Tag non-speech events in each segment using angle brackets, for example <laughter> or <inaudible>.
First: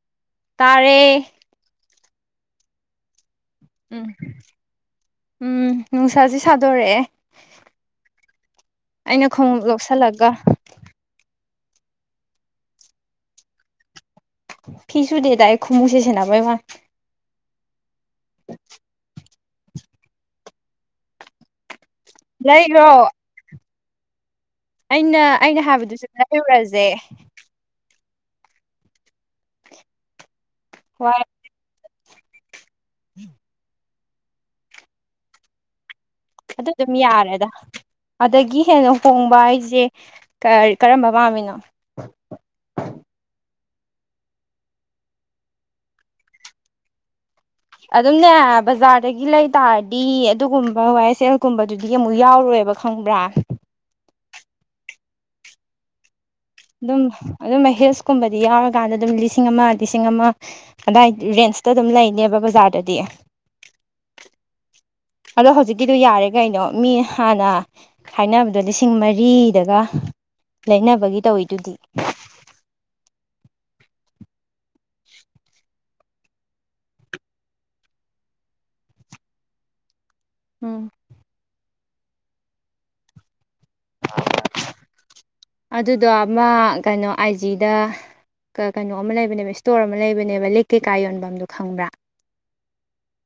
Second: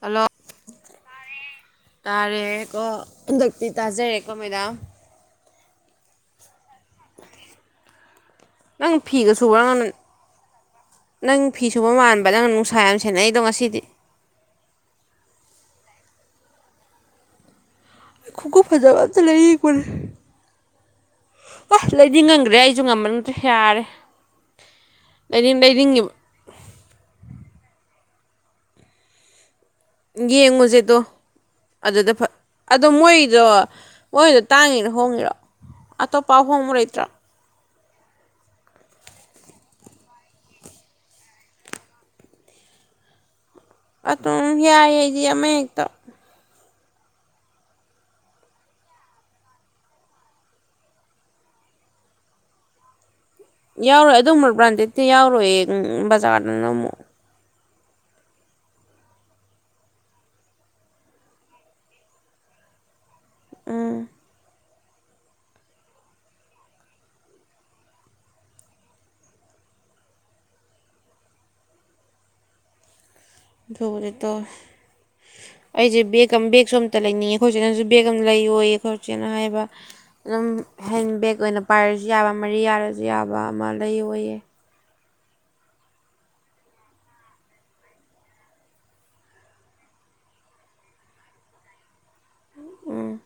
hello ꯇꯥꯔꯦ ꯇꯥꯔꯦꯀꯣ ꯍꯟꯗꯛꯇꯤ ꯎꯝ ꯇꯥꯖꯔꯦꯀꯣ ꯃꯦꯗꯥꯝ ꯎꯝ ꯅꯨꯡꯁꯥꯥꯖꯤ ꯁꯥꯗꯣꯔꯛꯑꯦ ꯅꯪ ꯑꯩꯅ ꯐꯤꯒ ꯁꯨꯕ꯭ꯔꯣ ꯈꯣꯡꯎꯞ <unintelligible> ꯂꯧꯁꯜꯂꯒ ꯅꯪ ꯐꯤ ꯁꯨꯕ ꯃꯥꯟꯕ ꯅꯪꯅ ꯅꯨꯡꯁꯥ ꯌꯥꯝ ꯁꯦꯟꯅꯩꯗꯣ ꯉꯁꯤꯗꯤ ꯐꯤ ꯁꯨꯗꯦꯗ ꯑꯩ ꯈꯨꯃꯨꯛꯁꯦ ꯁꯦꯟꯅꯕꯩ ꯋꯥꯅꯦ ꯈꯨꯃꯨꯛ ꯐꯖꯕ ꯑꯝꯇ ꯂꯩꯅꯤꯡꯕꯅꯦ ꯑ ꯂꯩꯅꯤꯡꯃꯟꯒ꯭ꯔꯦ ꯑꯩꯖꯨ ꯂꯩꯔꯣ ꯉꯝꯃꯟ ꯒ꯭ꯔꯦ ꯌꯥꯔꯦ ꯑꯩꯅ ꯂꯩꯅꯤꯡ ꯑꯩꯅ ꯂꯩꯅꯤꯡꯉꯤꯕ ꯍꯥꯏꯕꯗꯨꯖꯨ ꯂꯩꯔꯨꯔꯖꯦ ꯌꯦꯡꯉꯨꯖꯦ ꯑꯗꯣ ꯍꯣꯏ ꯑꯗꯨꯗ ꯐ ꯑꯗꯣ ꯃꯣꯏꯗꯣ ꯃꯣꯏꯗꯣ ꯇꯥꯡꯉꯤꯔ ꯍꯣꯡꯉꯤꯔꯣ ꯑꯇꯣꯞꯄ ꯑꯍꯣ ꯑꯗꯨ ꯑꯗꯨꯝ ꯌꯥꯔꯦꯗ ꯑꯗꯒꯤ ꯍꯦꯟꯅ ꯍꯣꯡꯕ ꯍꯥꯏꯖꯦ ꯀꯔꯤ ꯀꯔꯝꯕ ꯄꯥꯝꯃꯤꯅꯣ ꯑꯗꯨꯝ ꯌꯥꯏꯌꯦ ꯑꯩꯗꯤ ꯑꯃꯍꯦꯛꯇ ꯑꯗꯨꯝꯅꯦ ꯕꯖꯥꯔꯗꯒꯤ ꯂꯩ ꯇꯥꯔꯗꯤ ꯑꯗꯨꯒꯨꯝꯕ ꯋꯥꯏ ꯁꯦꯜ ꯑꯦꯜ ꯒꯨꯝꯕꯗꯨꯗꯤ ꯑꯃꯨꯛ ꯌꯥꯎꯔꯣꯏꯕ ꯈꯪꯕ꯭ꯔꯥ ꯌꯥꯎꯔꯣꯏ ꯑꯗꯨꯝꯕ ꯕ꯭ꯔꯥꯟꯗꯦꯠꯇꯤ ꯌꯥꯎꯔꯣꯏꯌꯦ ꯎꯝ ꯕꯖꯥꯔꯗ ꯑꯗꯨꯝ ꯑꯗꯨꯝꯕ ꯍꯤꯜꯁꯀꯨꯝꯕꯗꯤ ꯌꯥꯎꯔꯀꯥꯟꯗ ꯑꯗꯨꯝ ꯂꯤꯁꯤꯡ ꯑꯃ ꯂꯤꯁꯤꯡ ꯑꯃ ꯑꯗꯥꯏ ꯔꯦꯟꯁꯇ ꯑꯗꯨꯝ ꯂꯩꯅꯦꯕ ꯕꯖꯥꯔꯗꯗꯤ ꯎꯝ ꯑꯗꯣ ꯍꯧꯖꯤꯛꯀꯤꯗꯣ ꯌꯥꯔꯦ ꯀꯩꯅꯣ ꯃꯤ ꯍꯥꯟꯅ ꯍꯥꯏꯅꯕꯗꯣ ꯂꯤꯁꯤꯡ ꯃꯔꯤꯗꯒ ꯂꯩꯅꯕꯒꯤ ꯇꯧꯋꯤꯗꯨꯗꯤ ꯑꯗꯨꯕꯨꯗꯤ ꯇꯧꯋꯦ ꯑꯩꯖꯩ ꯕꯦꯛ ꯑꯃ ꯕꯦꯒꯁꯨ ꯑꯃꯝꯇ ꯂꯩꯅꯤꯡꯉꯤ ꯑꯈꯣꯏꯆꯦꯅꯁꯨ ꯕꯦꯒ ꯑꯃ ꯂꯩꯌꯣꯏꯌꯦ ꯑꯈꯣꯏꯆꯦꯅ ꯍꯥꯏꯕ ꯑꯗꯨꯝ ꯎꯝ ꯍꯦꯟ ꯕꯦꯛ ꯑꯣꯏꯅ ꯄꯥꯏꯔꯁꯨ ꯌꯥꯕ ꯃꯔꯤ ꯌꯥꯔꯁꯨ ꯌꯥꯕ ꯑꯃ ꯂꯩꯌꫭꯌꯦ ꯑꯗꯨꯗꯣ ꯑꯃ ꯀꯩꯅꯣ ꯑꯥꯏ ꯖꯤꯗ ꯀ ꯀꯩꯅꯣ ꯑꯃ ꯂꯩꯕꯅꯦꯕ ꯏꯁꯇꯣꯔ ꯑꯃ ꯂꯩꯕꯅꯦꯕ ꯂꯤꯛ ꯀꯩꯀꯥ ꯌꯣꯟꯕꯝ ꯗꯣ ꯈꯪꯕ꯭ꯔꯥ ꯎꯝ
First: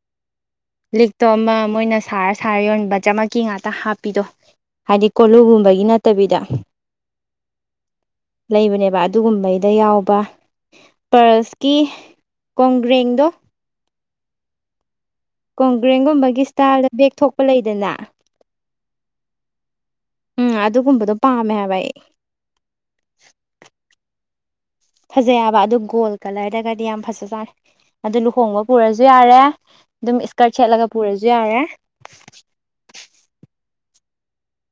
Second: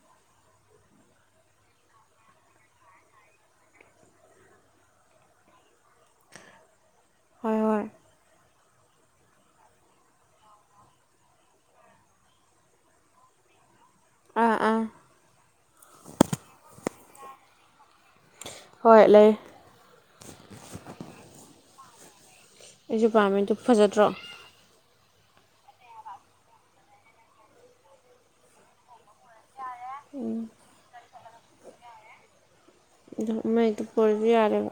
ꯂꯤꯛꯇꯣ ꯑꯃ ꯃꯣꯏꯅ ꯁꯥꯔ ꯁꯥꯔ ꯌꯣꯟꯕ ꯖꯃꯀꯤ ꯉꯥꯛꯇ ꯍꯥꯞꯄꯤꯗꯣ ꯍꯥꯏꯗꯤ ꯀꯣꯂꯨꯒꯨꯝꯕꯒꯤ ꯅꯠꯇꯕꯤꯗ ꯍꫭꯏ ꯍꫭꯏ ꯂꯩꯕꯅꯦꯕ ꯑꯗꯨꯒꯨꯝꯕꯩꯗ ꯌꯥꯎꯕ ꯄ꯭ꯔꯟꯁꯀꯤ ꯀꯣꯡꯒ꯭ꯔꯦꯡꯗꯣ ꯑꯥ ꯑꯥ ꯀꯣꯡꯒ꯭ꯔꯦꯡꯒꯨꯝꯕꯒꯤ ꯏꯁꯇꯥꯏꯜꯗ ꯕꯦꯛ ꯊꯣꯛꯄ ꯂꯩꯗꯅ ꯍꯣꯏ ꯂꯩ ꯎꯝ ꯑꯗꯨꯒꯨꯝꯕꯗꯣ ꯄꯥꯝꯃꯦ ꯍꯥꯏꯕ ꯑꯩ ꯑꯩꯖꯨ ꯄꯥꯝꯃ‌ꯦ ꯗꯨ ꯐꯖꯗ꯭ꯔꯣ ꯐꯖꯩ ꯍꯥꯏꯕ ꯑꯗꯨ ꯒꯣꯜ ꯀꯂꯔꯗꯒꯗꯤ ꯌꯥꯝ ꯐꯖꯥꯖꯥꯠꯅꯤ ꯑꯗꯨ ꯂꯨꯍꯣꯡꯕ ꯄꯨꯔꯖꯨ ꯌꯥꯔꯦ ꯗꯨꯝ ꯏꯁꯀꯔꯠ ꯁꯦꯠꯂꯒ ꯄꯨꯔꯖꯨ ꯌꯥꯎꯔꯦ ꯑꯗꯨ ꯑꯃ ꯍ‌ꯦꯛꯇ ꯄꯨꯔꯖꯨ ꯌꯥꯔꯦꯕ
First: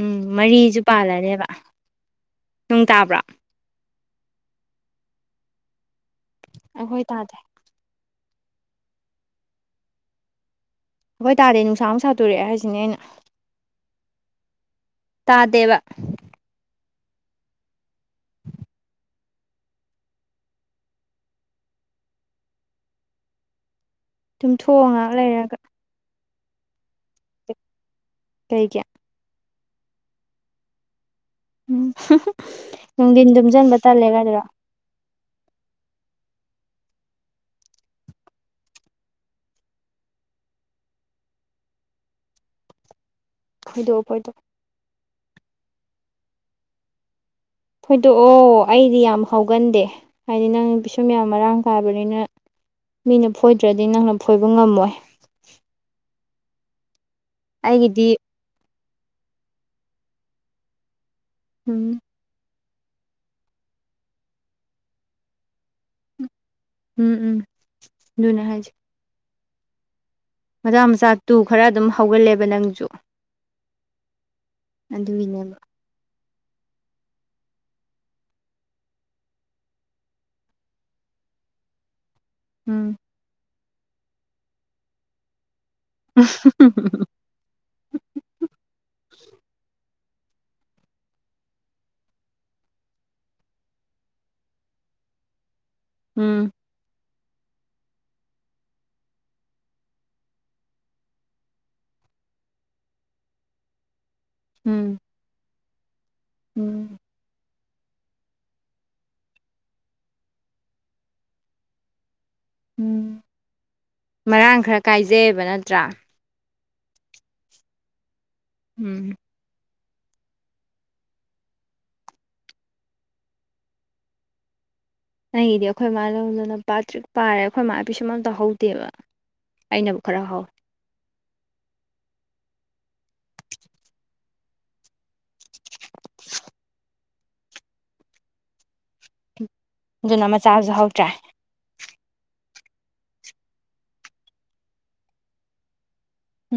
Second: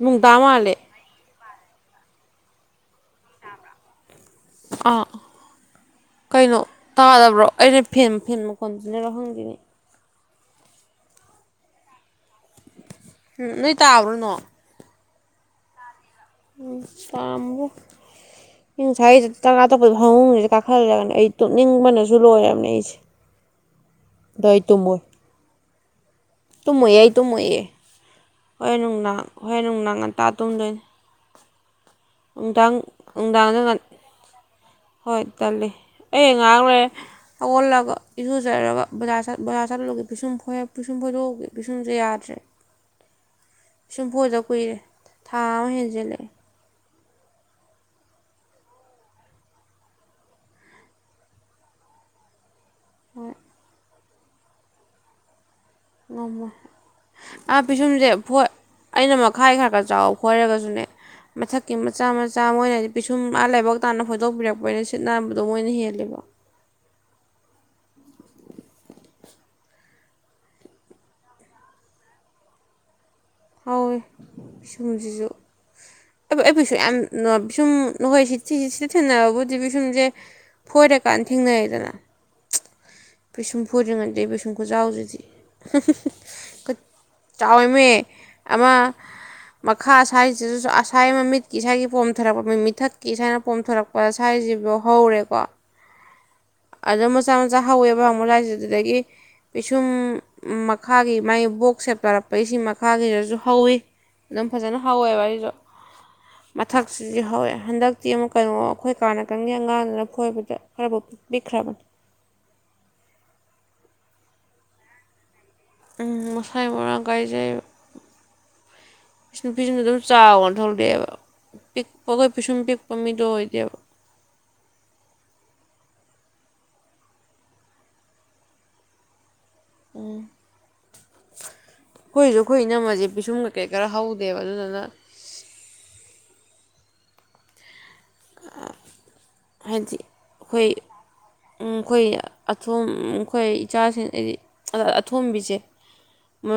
ꯎꯝ ꯅꯣꯡ ꯇꯥ ꯃꯥꯜꯂꯦ ꯃꯔꯤꯖꯨ ꯄꯥꯜꯂꯅꯦꯕ ꯅꯨꯡ ꯇꯥꯕ꯭ꯔꯣ ꯑꯥ ꯀꯩꯅꯣ ꯑꯩꯈꯣꯏ ꯇꯥꯗꯦ ꯇꯥꯗꯕ꯭ꯔꯣ ꯑꯩꯗꯤ ꯐꯦꯟ ꯐꯦꯟ ꯃꯈꯣꯟꯖꯤꯅꯔ ꯈꯪꯗ‌ꯦꯅ‌ꯦ ꯍꯣꯏ ꯇꯥꯗ‌ꯦ ꯅꯨꯡꯁꯥ ꯑꯃꫭꯛ ꯁꯥꯗꫭꯔꯛꯑꯦ ꯍꯥꯏꯁꯤꯅꯦ ꯑꯩꯅ ꯎꯝ ꯅꯣꯏ ꯇꯥꯕ꯭ꯔꯣ ꯅꫭꯡ ꯇꯥꯗ‌ꯦꯕ <unintelligible> ꯑꯪ ꯉꯁꯥꯏ ꯆꯥꯛ ꯆꯥ ꯇꫭꯛꯄꯩ ꯐꯃꯨꯡꯁꯤꯗ ꯀꯥꯈꯠꯂꯒꯅ‌ꯦ ꯑꯩ ꯇꯨꯝꯅꯤꯡꯕꯅꯁꯨ ꯂꯣꯏꯔꯝꯅꯦ ꯑꯩꯁꯦ <unintelligible> ꯑꯗꯣ ꯑꯩ ꯇꯨꯝꯊꫭꯡꯑꫭ ꯉꯥꯛ ꯂꯩꯔꯒ ꯇꯨꯝꯃꫭꯏꯑꯦ ꯑꯩ ꯇꯨꯝꯃꫭꯏꯑꯦ ꯀꯩꯒꯤ ꯍꯣꯔ‌ꯦꯟ ꯅꯨꯡꯗꯥꯡ ꯍꯣꯔ‌ꯦꯟ ꯅꯨꯡꯗꯥꯡ ꯉꯟꯇꯥ ꯇꯨꯝꯗꯣꯏꯅꯤ ꯎꯝ ꯅꯨꯡꯊꯤꯟ ꯇꯨꯝꯁꯤꯟꯕ ꯉꯟ ꯇꯜꯂꯦꯒꯗꯨꯔꯣ ꯍꯣꯏ ꯇꯜꯂꯤ ꯑꯩ ꯉꯥꯛ ꯂꯩꯔ ꯍꯧꯒꯠꯂꯒ ꯏꯁꯨꯖꯔꯒ ꯕꯖꯥꯔ ꯕꯖꯥꯔ ꯆꯠꯂꯨꯒꯦ ꯄꯤꯁꯨꯝ ꯄꯤꯁꯨꯝ ꯐꯣꯏꯗꯣꯛꯎꯒꯦ ꯄꯤꯁꯨꯝꯁꯨꯦ ꯌꯥꯗ꯭ꯔꯦ ꯐꯣꯏꯗꯣꯛꯑꯣ ꯐꯣꯏꯗꯣꯛꯑꯣ ꯄꯤꯁꯨꯝꯐꫭꯏꯗ ꯀꯨꯏꯔꯦ ꯊꯥ ꯑꯃ ꯍꯦꯟꯖꯜꯂꯛꯑꯦ ꯐꫭꯏꯗꯣꯛꯑꯣ ꯑꯩꯗꯤ ꯌꯥꯝ ꯍꯥꯎꯒꯟꯗꯦ ꯍꯥꯏꯗꯤ ꯅꯪ ꯄꯤꯁꯨꯝ ꯌꯥꯝ ꯃꯔꯥꯡ ꯀꯥꯏꯕꯅꯤꯅ ꯃꯤꯅ ꯐꯣꯏꯗ꯭ꯔꯗꯤ ꯅꯪꯅ ꯐꯣꯏꯕ ꯉꯝꯃꯣꯏ ꯉꯝꯃꯣꯏ ꯑꯥ ꯄꯤꯁꯨꯝꯁꯦ ꯑꯩꯒꯤꯗꯤ ꯐꫭꯏ ꯑꯩꯅ ꯃꯈꯥꯏ ꯈꯔ ꯈꯔ ꯆꯥꯎꯕ ꯈꯣꯏꯔꯒꯁꯨꯅꯦ ꯃꯊꯛꯀꯤ ꯎꯝ ꯃꯆꯥ ꯃꯆꯥ ꯃꯣꯏꯅꯗꯤ ꯄꯤꯁꯨꯝ ꯑꯥ ꯂꯥꯏꯕꯛ ꯇꯥꯅ ꯐꯣꯏꯗꯣꯛꯄꯤꯔꯛꯄꯅ ꯁꯤꯠ ꯅꯥꯟꯕꯗꯣ ꯃꯣꯏꯅ ꯍꯦꯜꯂꯦꯕ ꯎꯝ ꯎꯝ ꯗꯨꯅ‌ꯦ ꯍꯥꯏꯁ‌ꯦ ꯃꯆꯥ ꯃꯆꯥ ꯇꯨ ꯈꯔ ꯑꯗꯨꯝ ꯍꯧꯒꯜꯂꯦꯕ ꯅꯪꯁꯨ ꯍꯥꯎꯋꯤ ꯄꯤꯁꯨꯝꯁꯤꯁꯨ ꯑꯗꯨꯒꯤꯅꯦꯕ ꯑꯩ ꯑꯩ ꯄꯤꯁꯨꯝ ꯌꯥꯝꯅ ꯄꯤꯁꯨꯝ ꯅꯈꯣꯏ ꯁꯤ ꯁꯤꯗ ꯊꯦꯡꯅꯕꯕꯨꯗꯤ ꯄꯤꯁꯨꯝꯁꯦ ꯐꯣꯏꯔꯀꯥꯟꯗ ꯊꯦꯡꯅꯔ‌ꯦꯗꯅ ꯎꯝ ꯄꯁꯨꯝ ꯐꫭꯏ ꯗ꯭ꯔꯤ ꯉꯩꯗꯤ ꯑꯩ ꯄꯤꯁꯨꯝ ꯈꯨ ꯆꯥꯎꯁꯤꯗꯤ ꯆꯥꯎꯑ‌ꯦꯃꯤ ꯑꯃ ꯃꯈꯥ ꯑꯁꯥꯏꯁꯤꯗꯁꯨ ꯑꯁꯥꯏ ꯑꯃ ꯃꯤꯠꯀꯤ ꯏꯁꯥꯒꯤ ꯄꯣꯝꯊꯔꯛꯄ ꯃꯤ ꯃꯤꯊꯛꯀꯤ ꯑꯁꯥꯏꯅ ꯄꯣꯝꯊꯔꯛꯄ ꯄꯁꯥꯏꯁꯤꯕꯨꯎ ꯍꯧꯔꯦꯀꯣ ꯎꯝ ꯑꯗꯣ ꯃꯆꯥ ꯃꯆꯥ ꯍꯧꯋꯦꯕ ꯑꯃꯨꯛ ꯂꯥꯏꯁꯦ ꯑꯗꯨꯗꯒꯤ ꯄꯤꯁꯨꯝ ꯃꯈꯥꯒꯤ ꯃꯥꯏ ꯕꯣꯛ ꯁꯦꯞ ꯇꯥꯔꯛꯄꯒꯤꯁꯤ ꯃꯈꯥꯒꯤꯗꯁꯨ ꯍꯧꯋꯤ ꯑꯗꯨꯝ ꯐꯖꯅ ꯎꯝ ꯍꯥꯎꯋꯦꯕ ꯑꯩꯁꯨ ꯎꯝ ꯃꯊꯛꯁꯤ ꯗꯤ ꯍꯧꯋꯦ ꯍꯟꯗꯛꯇꯤ ꯑꯃꯨꯛ ꯀꯩꯅꯣ ꯑꯩꯈꯣꯏ ꯀꯥ ꯅꯀꯟꯒꯤ ꯑꯉꯥꯡꯗꯨꯅ ꯐꯣꯏꯕꯗ ꯈꯔꯕꯨ ꯄꯤꯛꯈ꯭ꯔꯕꯅꯤ ꯎꯝ ꯃꯔꯥꯡ ꯈꯔ ꯀꯥꯏꯖꯩꯌꯦꯕ ꯅꯠꯇ꯭ꯔꯥ ꯎꯝ ꯃꯁꯥꯏ ꯃꯔꯥꯡ ꯀꯥꯏꯖꯩꯕ ꯎꯝ ꯄꯤꯁꯨꯝꯖꯨ ꯗꯨꯝ ꯆꯥꯎꯅ ꯊꯣꯛꯂꯦꯕ ꯄꯤꯛꯄ ꯑꯩꯈꯣꯏ ꯄꯤꯁꯨꯝ ꯄꯤꯛꯄ ꯃꯤꯗꯣ ꯑꯣꯏꯗꯦꯕ ꯑꯩꯒꯤꯗꯤ ꯑꯩꯈꯣꯏ ꯃꯥ ꯂꯧꯗꯅ ꯄꯥꯠꯇ꯭ꯔꯤꯛ ꯄꯥꯔꯦ ꯑꯩꯈꯣꯏ ꯃꯥ ꯄꯤꯁꯨꯝ ꯑꯝꯇ ꯍꯧꯗꯦꯕ ꯑꯩꯅꯕꯨ ꯈꯔ ꯍꯧ ꯈꯣꯏꯁꯨ ꯑꯩꯈꯣꯏ ꯏꯅꯝꯃꯖꯦ ꯄꯤꯁꯨꯝ ꯀꯩꯀꯩ ꯈꯔ ꯍꯧꯗꯦꯕ ꯑꯗꯨꯗꯨꯅ ꯍꯥꯏꯗꯤ ꯑꯗꯨꯅ ꯃꯆꯥꯁꯨ ꯑꯩꯈꯣꯏ ꯍꯧꯗ꯭ꯔꯦ ꯎꯝ ꯑꯩꯈꯣꯏ ꯑꯊꯣꯝ ꯈꯣꯏ ꯏꯆꯥꯁꯤꯡ ꯍꯥꯏꯗꯤ ꯑꯊꯣꯝꯕꯤꯁꯦ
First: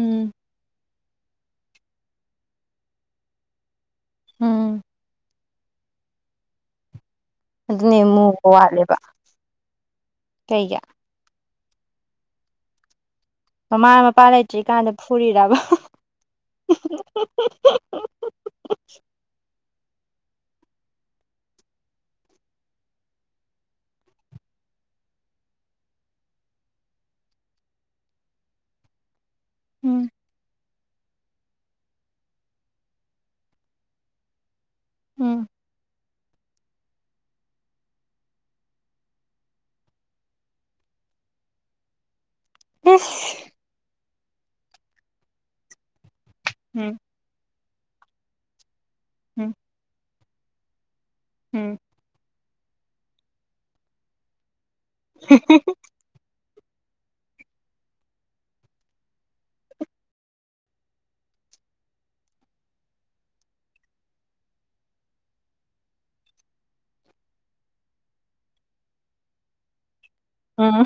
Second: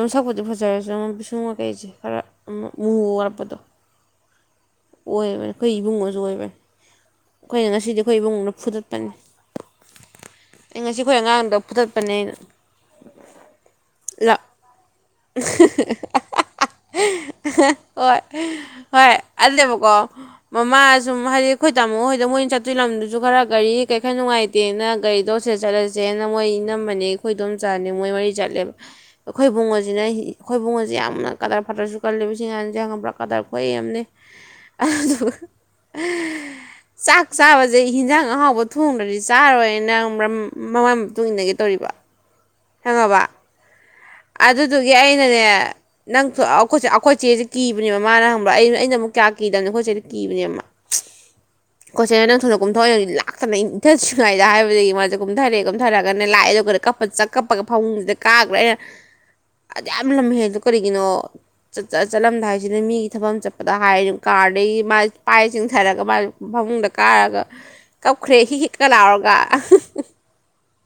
ꯎꯝ ꯐꯖꯔꯁꯨ ꯄꯤꯁꯨꯝ ꯀꯀꯩꯁꯦ ꯈꯔ ꯃ ꯃꯨꯨꯕ ꯋꯥꯠꯄꯗꯣ ꯎꯝ ꯑꯣꯏꯕꯅꯤ ꯑꯩꯈꯣꯏ ꯏꯕꯨꯡꯉꯣꯁꯨ ꯑꯣꯏꯕꯅꯦ ꯑꯩꯈꯣꯏꯅ ꯉꯁꯤꯗꯤ ꯑꯗꯨꯅꯦ ꯑꯩꯈꯣꯏ ꯃꯨꯕ ꯏꯕꯨꯡꯉꯣꯗꯣ ꯋꯥꯠꯂꯦꯕ ꯐꯨꯗꯠꯄꯅꯤ ꯀꯩꯒꯤ ꯑꯩ ꯉꯁꯤ ꯑꯩꯈꯣꯏ ꯑꯉꯥꯡꯗꯣ ꯐꯨꯗꯠꯄꯅꯦ ꯑꯩꯅ ꯃꯃꯥ ꯃꯄꯥ ꯂ ꯂꯩꯇ꯭ꯔꯤ ꯀꯥꯟꯗ ꯐꯨꯔꯤꯔꯕ ꯍꯣꯏ ꯍꯣꯏ ꯑꯜꯂ‌ꯦꯕꯀꯣ ꯃꯃꯥ ꯁꯨꯝ ꯍꯥꯏꯗꯤ ꯑꯩꯈꯣꯏ ꯇꯥꯃꯣ ꯍꯣꯏꯗ‌ꯣ ꯃꯣꯏꯅ ꯆꯠꯇꯣꯏ ꯂꯝꯗꯨꯁꯨ ꯈꯔ ꯒꯥꯔꯤ ꯀꯩ ꯈꯔ ꯅꯨꯡꯉꯥꯏ ꯇꯦꯅ ꯒꯥꯔꯤꯗꯣ ꯁ‌ꯦ ꯆꯠꯂꯁꯦꯅ ꯃꯣꯏ ꯏꯅꯝꯃꯅꯦ ꯑꯩꯈꯣꯏꯗꯣꯝꯆꯥꯅꯦ ꯃꯣꯏ ꯃꯔꯤ ꯆꯠꯂꯦꯕ ꯑꯩꯈꯣꯏ ꯕꯨꯡꯉꯣ ꯖꯤꯅ ꯎꯝ ꯍꯤ ꯑꯩꯈꯣꯏꯕꯨꯡꯉꯣꯖꯦ ꯌꯥꯝꯅ ꯀꯗꯔ ꯐꯥꯗ꯭ꯔꯁꯨ ꯀꯜꯂꯦꯕ ꯁꯤꯉꯥꯡꯖꯦ ꯈꯪꯕ꯭ꯔꯥ ꯀꯗꯔ ꯈꯨꯍꯩꯑꯝꯅꯦ ꯑꯗꯨꯒ ꯎꯝ ꯆꯥꯛ ꯆꯥꯕꯖꯦ ꯍꯤꯟꯖꯥꯡ ꯑꯍꯥꯎꯕ ꯊꯣꯡꯗ꯭ꯔꯗꯤ ꯆꯥꯔꯣꯏꯅ ꯈꯪꯕ꯭ꯔꯥ ꯃꯃꯥ ꯃꯇꯨꯡ ꯏꯟꯅꯒꯦ ꯇꯧꯔꯤꯕ ꯈꯪꯉꯕ ꯏꯁ ꯑꯗꯨꯗꯨꯒꯤ ꯑꯩꯅꯅꯦ ꯅꯪ ꯊꯣ ꯑꯈꯣꯏ ꯆꯦ ꯎꯝ ꯑꯈꯣꯏ ꯆꯦꯖꯦ ꯀꯤꯕꯅꯦ ꯃꯥꯅ ꯈꯪꯕ꯭ꯔꯥ ꯑꯩ ꯑꯩꯅ ꯑꯃꯨꯛ ꯀꯌꯥ ꯎꯝ ꯀꯤꯗꯝꯅꯦ ꯑꯩꯈꯣꯏꯆꯦꯗꯤ ꯀꯤꯕꯅꯦꯕ ꯃꯥ ꯎꯝ ꯈꯣꯏꯆꯦꯅ ꯅꯪ ꯊꯨꯅ ꯀꯨꯝꯊꯧ ꯑꯩꯟ ꯍꯨꯖꯤꯛ ꯂꯥꯛꯇꯅ ꯏꯟ ꯏꯟꯊꯗ꯭ꯔꯤꯉꯥꯏꯗ ꯍꯥꯏꯕꯗꯒꯤ ꯃꯥꯖꯦ ꯀꯨꯝꯊꯔꯦ ꯀꯨꯝ ꯊꯔꯒꯅ‌ꯦ ꯂꯥꯛꯑꯦ ꯑꯗꯨꯒ ꯀꯞꯄ ꯆ ꯀꯞꯄꯒ ꯐꯃꯨꯡꯁꯤꯗ ꯀꯥꯒ꯭ꯔꯦ ꯑꯩꯅ ꯑꯗꯌꯥꯝ ꯂꯝꯍꯦꯜꯂꯤꯗꯣ ꯀꯔꯤꯒꯤꯅꯣ ꯆꯠꯆ ꯆꯠꯂꯝꯗꯥꯏꯁꯤꯗ ꯃꯤꯒꯤ ꯊꯕꯛ ꯑꯝ ꯆꯠꯄꯗ ꯍꯥꯏꯔꯨ ꯀꯥꯔꯗꯒꯤ ꯃꯥꯥꯏ ꯄꯥꯏ ꯆꯤꯡꯊꯔꯒ ꯃꯥ ꯐꯃꯨꯡꯗ ꯀꯥꯔꯒ ꯀꯞꯈ꯭ꯔꯦ ꯍꯤꯛ ꯍꯤꯛꯀ ꯂꯥꯎꯔꯒ ꯎꯝ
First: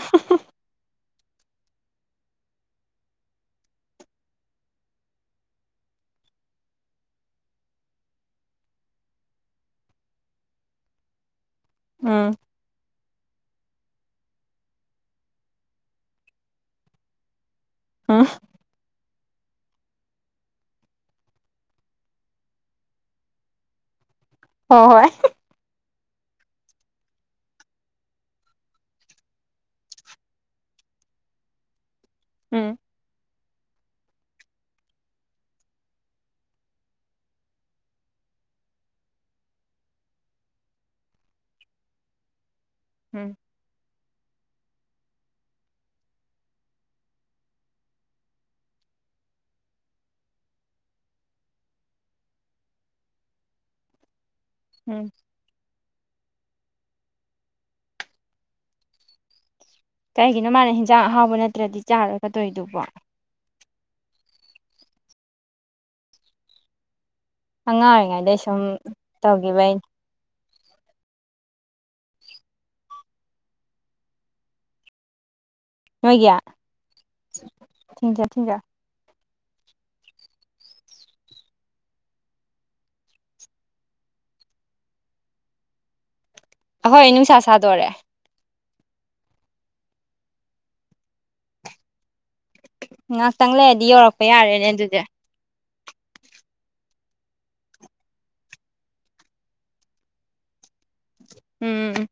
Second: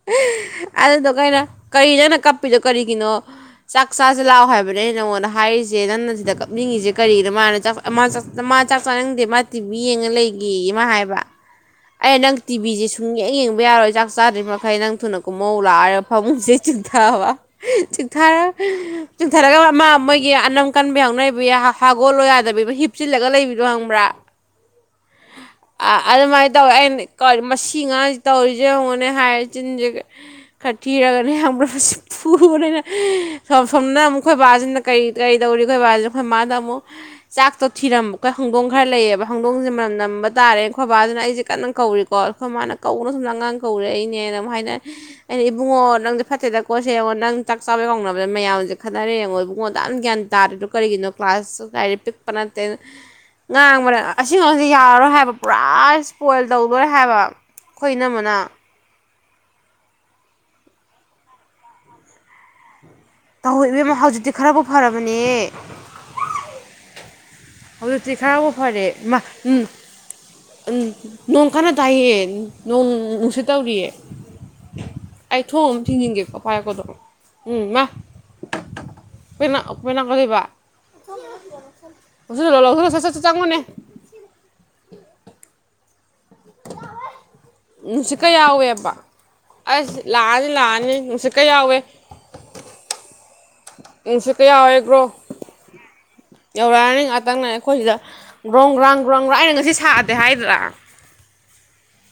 ꯑꯗꯨꯗꯨꯒ ꯑꯩꯅ ꯀꯩꯅꯣ ꯅꯪꯅ ꯀꯞꯄꯤꯗꯣ ꯀꯔꯤꯒꯤꯅꯣ ꯆꯥꯛ ꯆꯥꯁꯦ ꯂꯥꯎ ꯍꯥꯏꯕꯅꯦ ꯑꯩꯅ ꯅꯉꯣꯟꯗ ꯍꯥꯏꯔꯤꯖ‌ꯦ ꯅꯪꯅ ꯁꯤꯗ ꯀꯞꯅꯤꯡꯉꯤꯁꯦ ꯀꯔꯤꯒꯤꯅꯣ ꯃꯥꯅ ꯆꯥ ꯃꯥ ꯆ ꯃꯥ ꯆꯥꯛ ꯆꯥꯅꯤꯡꯗꯦ ꯃꯥ ꯇꯤꯚꯤ ꯌꯦꯡꯉ ꯂꯩꯒꯦꯌꯦ ꯃꯥ ꯍꯥꯏꯕ ꯑꯩꯅ ꯎꯝ ꯅꯪ ꯇꯤꯕꯤꯖꯦ ꯁꯨꯡꯌꯦꯡ ꯌꯦꯡꯕ ꯌꯥꯔꯣꯏ ꯆꯥꯛ ꯆꯥꯗ꯭ꯔꯤ ꯃꯈꯩ ꯅꯪ ꯊꯨꯅ ꯀꯨꯝꯍꯧ ꯂꯥꯎ ꯍꯥꯏꯔꯒ ꯐꯃꯨꯡꯁꯤꯗꯩ ꯆꯤꯡꯊꯕ ꯎꯝ ꯊꯥꯔ <unintelligible> ꯆꯤꯡꯊꯔꯒ ꯑꯃ ꯃꯣꯏꯒꯤ ꯑꯅꯝ ꯀꯟꯕꯩ ꯍꯧꯅꯕꯤ ꯍ ꯍꯥꯎꯒꯣꯠꯂꯣ ꯌꯥꯗꯕꯤ ꯑꯃ ꯍꯞꯆꯤꯜꯂꯒ ꯂꯩꯕꯤꯗꯣ ꯈꯪꯕ꯭ꯔꯥ ꯍꯣ ꯍꯣꯏ ꯑꯥ ꯑꯗꯨꯃꯥꯏꯅ ꯇꯧꯋꯦ ꯑꯩꯅ ꯀꯣ ꯃꯁꯤ ꯉꯥꯡꯖꯤ ꯇꯧꯔꯤꯖꯦ ꯌꯦꯡꯉꯣꯅꯦ ꯍꯥꯏꯔꯦ ꯆꯤꯟꯖꯤꯒ ꯈꯔ ꯊꯤꯔꯒꯅꯦ ꯈꯪꯕ꯭ꯔ ꯃꯁꯤ ꯐꯨꯕꯅꯦ ꯎꯝ ꯑꯩꯅ ꯁꯣꯝ ꯁꯣꯝꯅ ꯑꯃꯨꯛ ꯑꯩꯈꯣꯏ ꯕꯥꯖꯤꯅ ꯀꯩ ꯀꯔꯤ ꯇꯧꯔꯤ ꯑꯩꯈꯣꯏ ꯕꯥꯖꯤ ꯑꯩꯈꯣꯏ ꯃꯥꯗ ꯑꯃꯨꯛ ꯆꯥꯛꯇꯣ ꯊꯤꯔꯝꯕ ꯈ ꯍꯪꯗꯣꯡ ꯈꯔ ꯂꯩꯌꯦꯕ ꯍꯪꯗꯣꯡꯁꯦ ꯃꯅꯝ ꯅꯝꯕ ꯇꯥꯔꯦ ꯈꯣꯏ ꯕꯥꯖꯤꯅ ꯑꯩꯖꯦ ꯀꯟꯅ ꯀꯧꯔꯤ ꯀꯣ ꯈꯣꯏ ꯃꯥꯅ ꯀꯧꯅ ꯁꯨꯝꯗ ꯎꯝ ꯑꯉꯥꯡ ꯀꯧꯔꯛꯏꯅꯦꯅ ꯃꯨꯛ ꯍꯥꯏꯅ ꯑꯩꯅ ꯏꯕꯨꯡꯉꯣ ꯅꯪꯖ‌ꯦ ꯐꯠꯇꯦꯗꯀꯣꯁꯦ ꯌꯦꯡꯉꯣ ꯅꯪ ꯆꯥꯛ ꯆꯥꯕꯩ ꯀꯧꯅꯕꯗ ꯃꯌꯥꯝꯁꯦ ꯈꯠꯅꯔꯦ ꯌꯦꯡꯉꯣ ꯏꯕꯨꯡꯉꯣ ꯑꯗ꯭ꯌꯥꯝ ꯒ꯭ꯌꯥꯟ ꯇꯥꯗ꯭ꯔꯤꯗꯣ ꯀꯔꯤꯒꯤꯅꯣ ꯀ꯭ꯂꯥꯁ ꯇꯨꯒ ꯍꯥꯏꯔ ꯄꯤꯛꯄ ꯅꯠꯇꯦ ꯉꯥꯡꯕꯅ‌ꯦ ꯑꯁꯤꯉꯥꯡ ꯁꯤ ꯎꯝ ꯌꯥꯔꯔꯣꯏ ꯍꯥꯏꯕ ꯄꯨꯔꯥ ꯁ꯭ꯄꯣꯏꯜ ꯇꯧꯗꯣꯔꯦ ꯍꯥꯏꯕ ꯑꯩꯈꯣꯏ ꯏꯅꯝꯃꯅ ꯀꯩꯒꯤꯅꯣ ꯃꯥꯅ ꯍꯤꯟꯖꯥꯡ ꯑꯍꯥꯎꯕ ꯅꯠꯇ꯭ꯔꯗꯤ ꯆꯥꯔ‌ꯣꯏꯀ ꯇꯧꯏꯗꯨꯕꯨ ꯇꯧꯋ‌ꯦ ꯏꯕꯦꯝꯃ ꯍꯧꯖꯤꯛꯇꯤ ꯈꯔꯕꯨ ꯐꯔꯕꯅꯦ ꯑꯉꯥꯡ ꯍꯧꯖꯤꯛꯇꯤ ꯑꯣꯏꯔꯤꯉꯩꯗꯩ ꯈꯔꯕꯨ ꯁꯨꯝ ꯐꯔꯦ ꯏꯃꯥ ꯎꯝ ꯇꯧꯈꯤꯕꯩꯅꯦ ꯑ ꯅꯣꯡ ꯀꯥꯟꯅ ꯇꯥꯏꯌꯦ ꯑ ꯅꯣꯡ ꯅꯨꯡꯁꯤꯠ ꯇꯧꯔꯤꯌꯦ ꯑꯩ ꯊ‌ꯣꯡ ꯅꯣꯏꯒꯤ ꯊꯤꯡꯖꯤꯟꯒꯦꯀꯣ ꯄꯥꯏꯌ‌ꯣꯀꯣ ꯗꯨꯝ ꯎ ꯃꯥ ꯊꯤꯟꯖ ꯊꯤꯟꯖ <unintelligible> <unintelligible> ꯂꯧꯁꯤꯜꯂ‌ꯣ ꯂꯧꯁꯤꯜꯂ‌ꯣ ꯁ ꯁꯠ ꯆꯪꯉꯣꯅꯦ ꯑꯈ‌ꯣꯏ ꯅꯨꯡꯁꯥ ꯁꯥꯗꯣꯔ‌ꯦꯑꯦ ꯀ ꯌꯥꯎꯋꯦꯕ ꯑꯁ ꯂꯥꯛꯑꯅꯤ ꯂꯥꯛꯑꯅꯤ ꯅꯨꯡꯁꯤꯠꯀ ꯌꯥꯎꯋꯦ ꯉꯥꯛꯇꯪ ꯂꯩꯔꯗꯤ ꯌꯧꯔꯛꯄ ꯅꯨꯡꯁꯤꯠꯀ ꯌꯥꯔꯦꯅꯦ ꯌꯥꯎꯋꯦ ꯒ꯭ꯔꯣ ꯑꯗꯨꯗ‌ꯦ ꯌꯧꯔꯛꯑꯅꯤ ꯉꯥꯛꯇꯪꯅ ꯑꯩꯈꯣꯏꯁꯤꯗ ꯒ꯭ꯔꯣꯡ ꯒ꯭ꯔꯥꯎ ꯒ꯭ꯔꯥꯎꯣꯡ ꯒ꯭ꯔꯥꯎ ꯑꯩꯅ ꯉꯁꯤ ꯁꯥꯗꯦ ꯍꯥꯏꯗ꯭ꯔꯥ ꯎꯝ ꯎꯝ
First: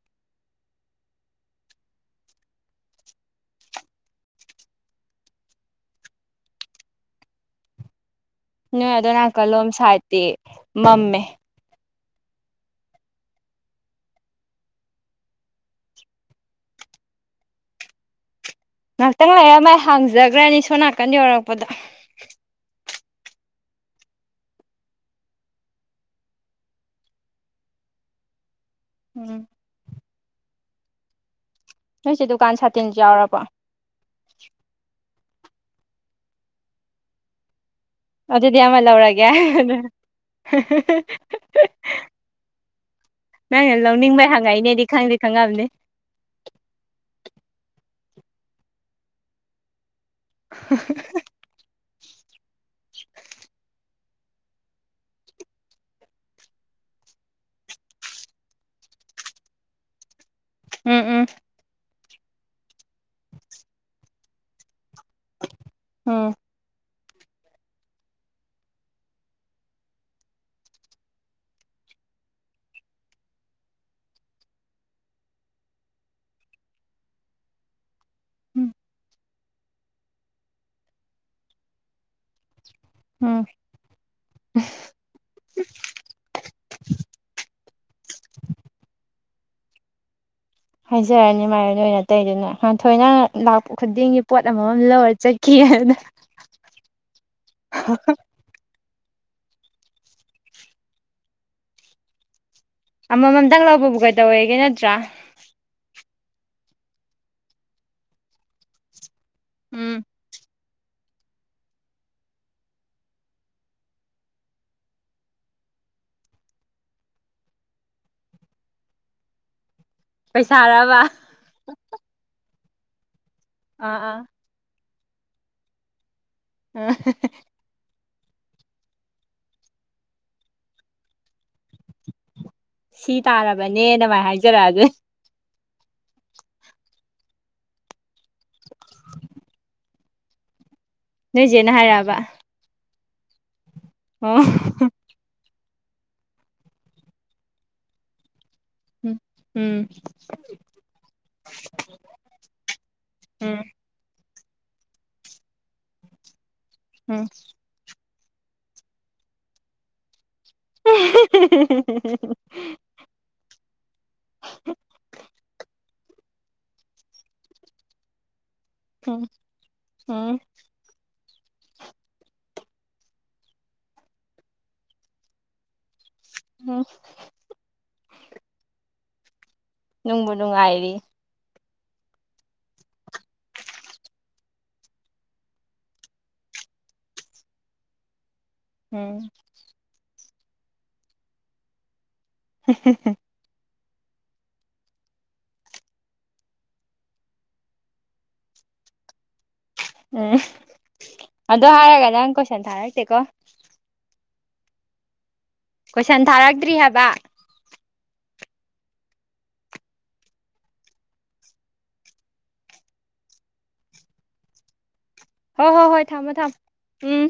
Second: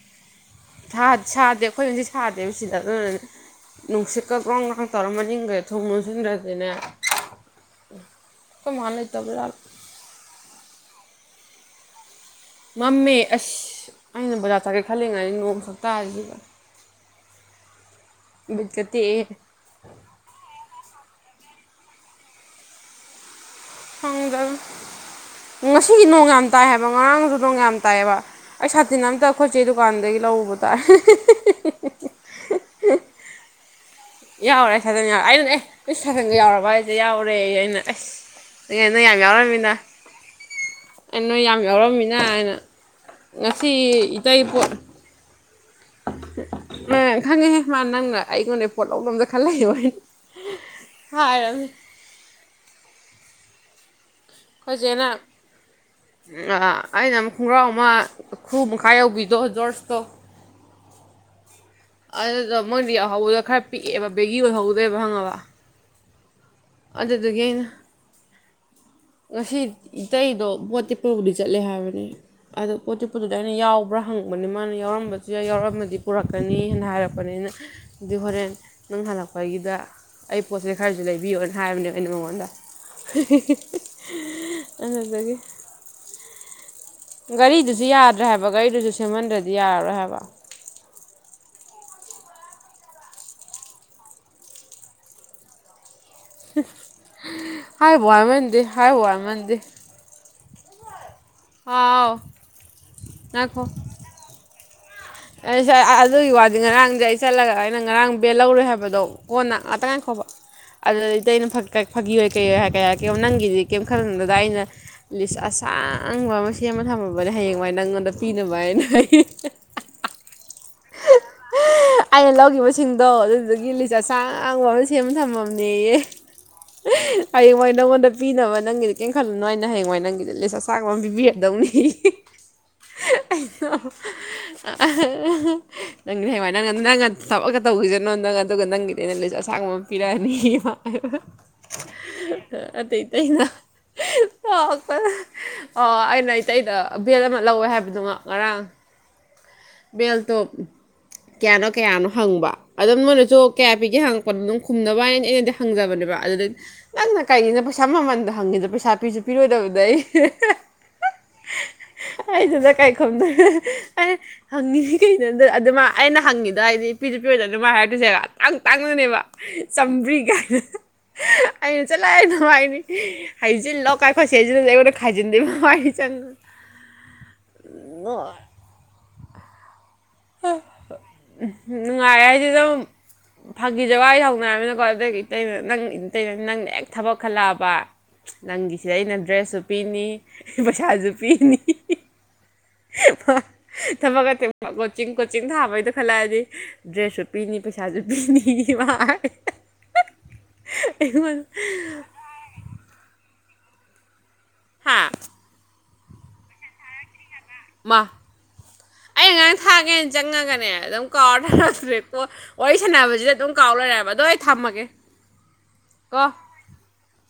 ꯁꯥꯗꯦ ꯁꯗꯦ ꯑꯩꯈꯣꯏ ꯍꯧꯖꯤꯛ ꯁꯥꯗꯦꯕ ꯁꯤꯗ ꯎꯝ ꯅꯨꯡꯁꯤꯠꯀ ꯒ꯭ꯔꯣꯡ ꯒ꯭ꯔꯥꯡ ꯇꯧꯔꯝ ꯃꯅꯤꯡꯈꯩ ꯊꯣꯡ ꯂꯨꯁꯤꯟꯗ꯭ꯔꯁꯤꯅꯦ ꯅꯣꯏ ꯑꯗꯣ ꯅꯥꯀꯜꯂꯣꯝ ꯁꯥꯏꯗꯠꯇꯤ ꯃꯝꯃꯦ ꯃꯝꯃꯦ ꯑꯁ ꯑꯩꯅ ꯕꯖꯥꯔ ꯆꯥꯀꯦ ꯈꯜꯂꯤꯉꯩꯗꯤ ꯅꯣꯡꯃꯁꯛ ꯇꯥꯔꯤꯁꯤꯕ ꯕꯤꯠꯀ ꯇꯦꯛꯑꯦ ꯉꯥꯏꯍꯥꯛꯇ ꯉꯥꯏꯔ ꯃ ꯑꯩ ꯍꯥꯡꯖꯈ꯭ꯔꯅꯤ ꯁꯣꯝ ꯅꯥꯀꯟ ꯌꯧꯔꯛꯄꯗꯣ ꯪ <unintelligible> ꯉꯁꯤꯗꯤ ꯅꯣꯡ ꯌꯥꯝ ꯇꯥꯏ ꯍꯥꯏꯕ ꯉꯔꯥꯡꯁꯨ ꯅꯣꯡ ꯌꯥꯝ ꯇꯥꯏꯑꯕ ꯑꯩ ꯁꯥ ꯁꯇꯤꯟ ꯑꯝꯇ ꯎꯝ ꯑꯩꯈꯣꯏ ꯆꯩ ꯗꯨꯀꯥꯟꯗꯒꯤ ꯂꯧꯔꯨꯕ ꯇꯥꯔꯦ ꯅꯣꯏ ꯆꯦ ꯗꯨꯀꯥꯟ ꯁꯥꯇꯤꯟꯁꯨ ꯌꯥꯎꯔꯕꯣ ꯌꯥꯎꯔꯦ ꯁꯥ ꯁꯪ ꯌꯥꯎꯔꯦ ꯑꯩꯅꯅꯦ ꯑꯦ ꯀ ꯁꯥꯇꯤꯟꯒ ꯌꯥꯎꯔꯕ ꯍꯥꯏꯁꯦ ꯌꯥꯎꯔꯦ ꯑꯩꯅ ꯑꯁ ꯑꯗꯨꯗꯤ ꯑꯃ ꯑꯩꯉꯩꯅ ꯌꯥꯝ ꯂꯧꯔꯒꯦ ꯌꯥꯎꯔꯝꯃꯤꯅ ꯑꯩ ꯅꯣꯏ ꯌꯥꯝ ꯌꯥꯎꯔꯝꯃꯤꯅ ꯑꯩꯅ ꯅꯪꯅ ꯂꯧꯅꯤꯡꯕꯩ ꯍꯪꯉꯛꯏꯅꯦꯗꯤ ꯈꯪꯗꯦ ꯈꯪꯉꯝꯅꯦ ꯑꯦ ꯈꯪꯉꯦꯍꯦ ꯃꯥ ꯅꯪꯅ ꯑꯩꯉꯣꯟꯗ ꯄꯣꯠ ꯂꯧꯕꯥꯝꯗ ꯈꯜ ꯂꯩꯌꯣꯍꯦ <unintelligible> ꯐꯥꯔꯝ ꯑꯈꯣꯏ ꯆꯦꯅ ꯑꯩꯅ ꯑꯃꯨꯛ ꯈꯣꯡꯒ꯭ꯔꯥꯎ ꯑꯃ ꯈꯨꯔ ꯃꯈꯥ ꯌꯧꯕꯤꯗꯣ ꯖꯣꯔꯁꯇꯣ ꯎꯝ ꯎꯝ ꯑꯗꯨꯗ ꯃꯣꯏꯗꯤ ꯌꯥꯎꯍꯧꯕꯗ ꯈꯔ ꯄꯤꯛꯑꯦꯕ ꯕꯦꯒꯤ ꯑꯣꯏꯍꯧꯗꯣꯏꯕ ꯈꯪꯉꯕ ꯎꯝ ꯑꯗꯨꯗꯨꯒꯤ ꯑꯩꯅ ꯉꯁꯤ ꯏꯇꯩꯗꯣ ꯄꯣꯇꯤ ꯄꯨꯔꯕꯨꯗꯤ ꯆꯠꯂꯦ ꯍꯥꯏꯕꯅꯦ ꯑꯗꯣ ꯄꯣꯠ ꯆꯤꯄꯠꯇꯨꯗ ꯑꯩꯅ ꯌꯥꯎꯕ꯭ꯔꯥ ꯍꯪꯕꯅꯤ ꯃꯥꯅ ꯌꯥꯎꯔꯝꯕꯁꯨ ꯌꯥ ꯌꯥꯎꯔꯝꯃꯗꯤ ꯄꯨꯔꯛꯀꯅꯤꯅ ꯍꯥꯏꯔꯛꯄ ꯑꯅꯤꯅ ꯑꯗꯨ ꯍꯣꯔꯦꯟ ꯎꯝ ꯅꯪ ꯍꯜꯂꯛꯄꯒꯤꯗ ꯑꯩ ꯄꯣꯠꯁꯤꯦ ꯈꯔꯁꯨ ꯂꯩꯕꯤꯌꯣꯅ ꯍꯥꯏꯕꯅꯦꯕ ꯑꯩꯅ ꯃꯉꯣꯟꯗ ꯎꯝ ꯑꯗꯨꯗꯒꯤ ꯒꯥꯔꯤꯗꯨꯁꯨ ꯌꯥꯗ꯭ꯔꯦ ꯍꯥꯏꯕ ꯒꯥꯔꯤꯗꯨꯁꯨ ꯁꯦꯝꯃꯟꯗ꯭ꯔꯗꯤ ꯌꯥꯔꯔꯣꯏ ꯍꯥꯏꯕ ꯍꯥꯏꯖꯔꯅꯤ ꯃꯥꯏꯌꯣꯟ ꯑꯣꯏꯅ ꯇꯩꯗꯨꯅꯥꯟ ꯊꯣꯏꯅ ꯂꯥꯛꯄ ꯈꯨꯗꯤꯡꯒꯤ ꯄꯣꯠ ꯑꯃꯃꯝ ꯂꯧꯔ ꯆꯠꯈꯤ ꯑꯗꯨꯅ ꯍꯥꯏꯕ ꯍꯥꯏꯃꯟꯗꯦ ꯍꯥꯏꯕ ꯍꯥꯏꯃꯟꯗꯤ ꯑꯥꯎ ꯑꯃꯃꯝꯇꯪ ꯂꯧꯕꯕꯨ ꯀꯩ ꯇꯧꯋꯦꯒꯦ ꯅꯠꯇ꯭ꯔꯥ ꯑꯩꯁꯥꯏ ꯑꯗꯨꯒꯤ ꯋꯥꯗꯤ ꯉꯔꯥꯡꯗꯤ ꯑꯩ ꯆꯠꯂꯒ ꯑꯩꯅ ꯉꯔꯥꯡ ꯕꯦꯠ ꯂꯧꯔꯣꯏ ꯍꯥꯏꯕꯗꯣ ꯀꯣꯟꯅ ꯎꯝ ꯉꯇꯉꯥꯏꯈꯣꯕ ꯑꯗꯨꯗ ꯑꯩꯗꯤ ꯑꯩꯅ ꯐꯥꯒꯤꯔꯣꯏ ꯀꯩꯔꯣꯏ ꯍꯥꯏ ꯀꯦ ꯍꯥꯏꯔ ꯀꯩ ꯅꯪꯒꯤꯗꯤ ꯀꯩꯝ ꯈꯟꯂꯨꯅꯨꯗꯥ ꯑꯩꯅ ꯂꯤꯁ ꯑꯁꯥꯡꯕ ꯑꯃ ꯁꯦꯝꯃ ꯊꯝꯃꯕꯅꯦ ꯍꯌꯦꯡ ꯃꯥꯏ ꯅꯪꯉꯣꯟꯗ ꯄꯤꯅꯕ ꯍꯥꯏꯅ ꯄꯩꯁꯥꯔꯕ ꯑꯩꯅ ꯂꯧꯈꯤꯕꯁꯤꯡꯗꯣ ꯑꯗꯨꯗꯒꯤ ꯂꯤꯁ ꯑꯥ ꯑꯁꯥꯡꯕ ꯑꯃ ꯁꯦꯝꯃ ꯊꯝꯃꯝꯅꯦꯌꯦ ꯑꯥ ꯍꯌꯦꯡꯋꯥꯏ ꯅꯥꯉꯣꯟ ꯗꯥ ꯄꯤꯅꯕ ꯅꯪꯒꯤꯗꯤ ꯀꯦꯝ ꯈꯜꯂꯨꯅꯨ ꯑꯩꯅ ꯍꯌꯦꯡꯋꯥꯏ ꯅꯪꯒꯤꯗꯤ ꯂꯤꯁ ꯑꯁꯥꯡꯕ ꯑꯃ ꯄꯤꯕꯤꯔꯗꯧꯅꯤ ꯁꯤ ꯇꯥꯔꯕꯅꯦ ꯃꯥꯏꯅ ꯍꯥꯏꯖꯔꯛꯑ ꯑꯗꯨ ꯑꯥ ꯅꯪꯗꯤ ꯍꯌꯦꯡꯋꯥꯏ ꯅꯪ ꯅꯪꯅ ꯊꯕꯛꯒ ꯇꯧꯕꯤꯁꯅꯣ ꯅꯪ ꯑꯗꯨꯒ ꯅꯪꯒꯤꯗꯤ ꯑꯩꯅ ꯂꯤꯁ ꯑꯁꯥꯡꯕ ꯑꯃ ꯄꯤꯔꯛꯑꯅꯤꯕ ꯅꯣꯏ ꯆꯦꯅ ꯍꯥꯏꯔꯛꯑꯕ ꯑꯇꯩ ꯇꯩꯩꯅ ꯑꯣ ꯅꯣꯛꯄꯗ ꯑꯣ ꯑꯩꯅ ꯏꯇꯩꯗ ꯚꯦꯜ ꯑꯃ ꯂꯧꯋꯦ ꯍꯥꯏꯕꯗꯣ ꯉꯔꯥꯡ ꯎꯝ ꯎꯝ ꯕꯦꯜꯇꯣ ꯀꯌꯥꯅꯣ ꯀꯌꯥꯅꯣ ꯍꯪꯕ ꯑꯗꯨꯝ ꯅꯣꯏꯅꯁꯨ ꯎꯝ ꯀꯌꯥ ꯄꯤꯒꯦ ꯍꯥꯡꯉꯛꯄꯗ ꯑꯗꯨꯝ ꯈꯨꯝꯅꯕ ꯍꯥꯏꯅ ꯑꯩꯅꯗꯤ ꯍꯪꯖꯕꯅꯦꯕ ꯑꯗꯨꯗ ꯅꯪꯅ ꯀꯥꯏꯒꯤꯅꯣ ꯄꯩ ꯁ ꯃꯃꯟꯗ ꯍꯪꯉꯤꯗ ꯄꯩꯁꯥ ꯄꯤꯁꯨ ꯄꯤꯔꯣꯏꯗꯕꯗꯌꯦ ꯑꯩ ꯗꯨꯗ ꯀꯩ ꯈꯨꯝꯗꯣꯏꯅꯣ ꯑꯩꯅ ꯍꯪꯉꯤꯅꯤ ꯀꯩꯅꯣ ꯑꯗꯨ ꯑꯗꯨꯃ ꯑꯩꯅ ꯍꯪꯉꯤꯗꯣ ꯍꯥꯏꯗꯤ ꯄꯤ ꯄꯤꯔꯣꯏꯗꯝꯅꯤꯅ ꯃꯥꯅ ꯍꯥꯏꯗꯣꯏꯁꯦ ꯇꯥꯡ ꯇꯥꯡꯅꯅꯦꯕ ꯆꯝꯕ꯭ꯔꯤ ꯎꯝ ꯒꯥꯏꯅ ꯑꯩꯅ ꯆꯠꯂꯣꯍꯦ ꯗꯨꯝ ꯍꯥꯏꯅꯤ ꯍꯥꯏꯖꯤꯟꯂꯣꯀ ꯈꯣꯏꯆꯦ ꯖꯤꯅꯅꯦ ꯑꯩꯉꯣꯟꯗ ꯈꯥꯏꯖꯟꯗꯣꯏꯕ ꯃꯥꯒꯤ ꯆꯪ ꯎꯝ <unintelligible> ꯅꯨꯡꯕꯨ ꯅꯨꯡꯉꯥꯏꯔꯤꯌꯦ ꯎꯝ ꯅꯨꯡꯉꯥꯏꯔꯦ ꯍꯥꯏꯗꯤ ꯑꯗꯨꯝ ꯐꯥꯒꯤ ꯖꯣꯒꯥꯏ ꯍꯧꯅꯔꯅꯤꯅꯀꯣ ꯑꯗꯨꯒꯤ ꯏꯇꯩꯅ ꯅꯪ ꯏꯇꯩꯅ ꯅꯪ ꯍꯦꯛ ꯊꯕꯛ ꯈꯜꯂꯛꯑꯕ ꯅꯪꯒꯤꯁꯤꯗ ꯑꯩꯅ ꯎꯝ ꯗ꯭ꯔꯦꯁꯁꯨ ꯄꯤꯅꯤ ꯄꯩꯁꯥꯖꯨ ꯄꯤꯅꯤ <unintelligible> ꯊꯕꯛ ꯅꯠꯇꯦꯕ ꯀꯣꯆꯤꯡ ꯀꯣꯆꯤꯡ ꯊꯥꯕꯩꯗꯣ ꯈꯜꯂꯛꯑꯗꯤ ꯗ꯭ꯔꯦꯁꯁꯨ ꯄꯤꯅꯤ ꯄꯩꯁꯥꯖꯨ ꯄꯤꯅꯤꯌꯦ ꯃꯥ ꯍꯥꯏ ꯎꯝ ꯑꯗꯣ ꯍꯥꯏꯔꯒ ꯅꯪ ꯀꯣꯏꯁꯟ ꯊꯥꯔꯛꯇꯦꯀꯣ ꯍꯥꯥ ꯀꯣꯏꯁꯟ ꯊꯥꯔꯛꯇ꯭ꯔꯤ ꯍꯥꯏꯕ ꯃꯥ ꯑꯩꯅ ꯉꯔꯥꯡ ꯊꯥꯒꯦꯅ ꯆꯪꯉꯒꯅꯦ ꯑꯗꯨꯝ ꯀꯥꯎꯔ ꯊꯔꯛꯇꯔꯦ ꯄꯣꯠ ꯋꯥꯔꯤ ꯁꯥꯟꯅꯕꯖꯤꯗ ꯑꯗꯨꯝ ꯀꯥꯎ ꯂꯩꯔꯦ ꯍꯥꯏꯕ ꯑꯗꯣ ꯑꯩ ꯊꯝꯃꯒꯦ ꯍꯣ ꯍꯣ ꯍꯣꯏ ꯀꯣ ꯊꯝꯃꯣ ꯊꯝꯃꯣ ꯎꯝ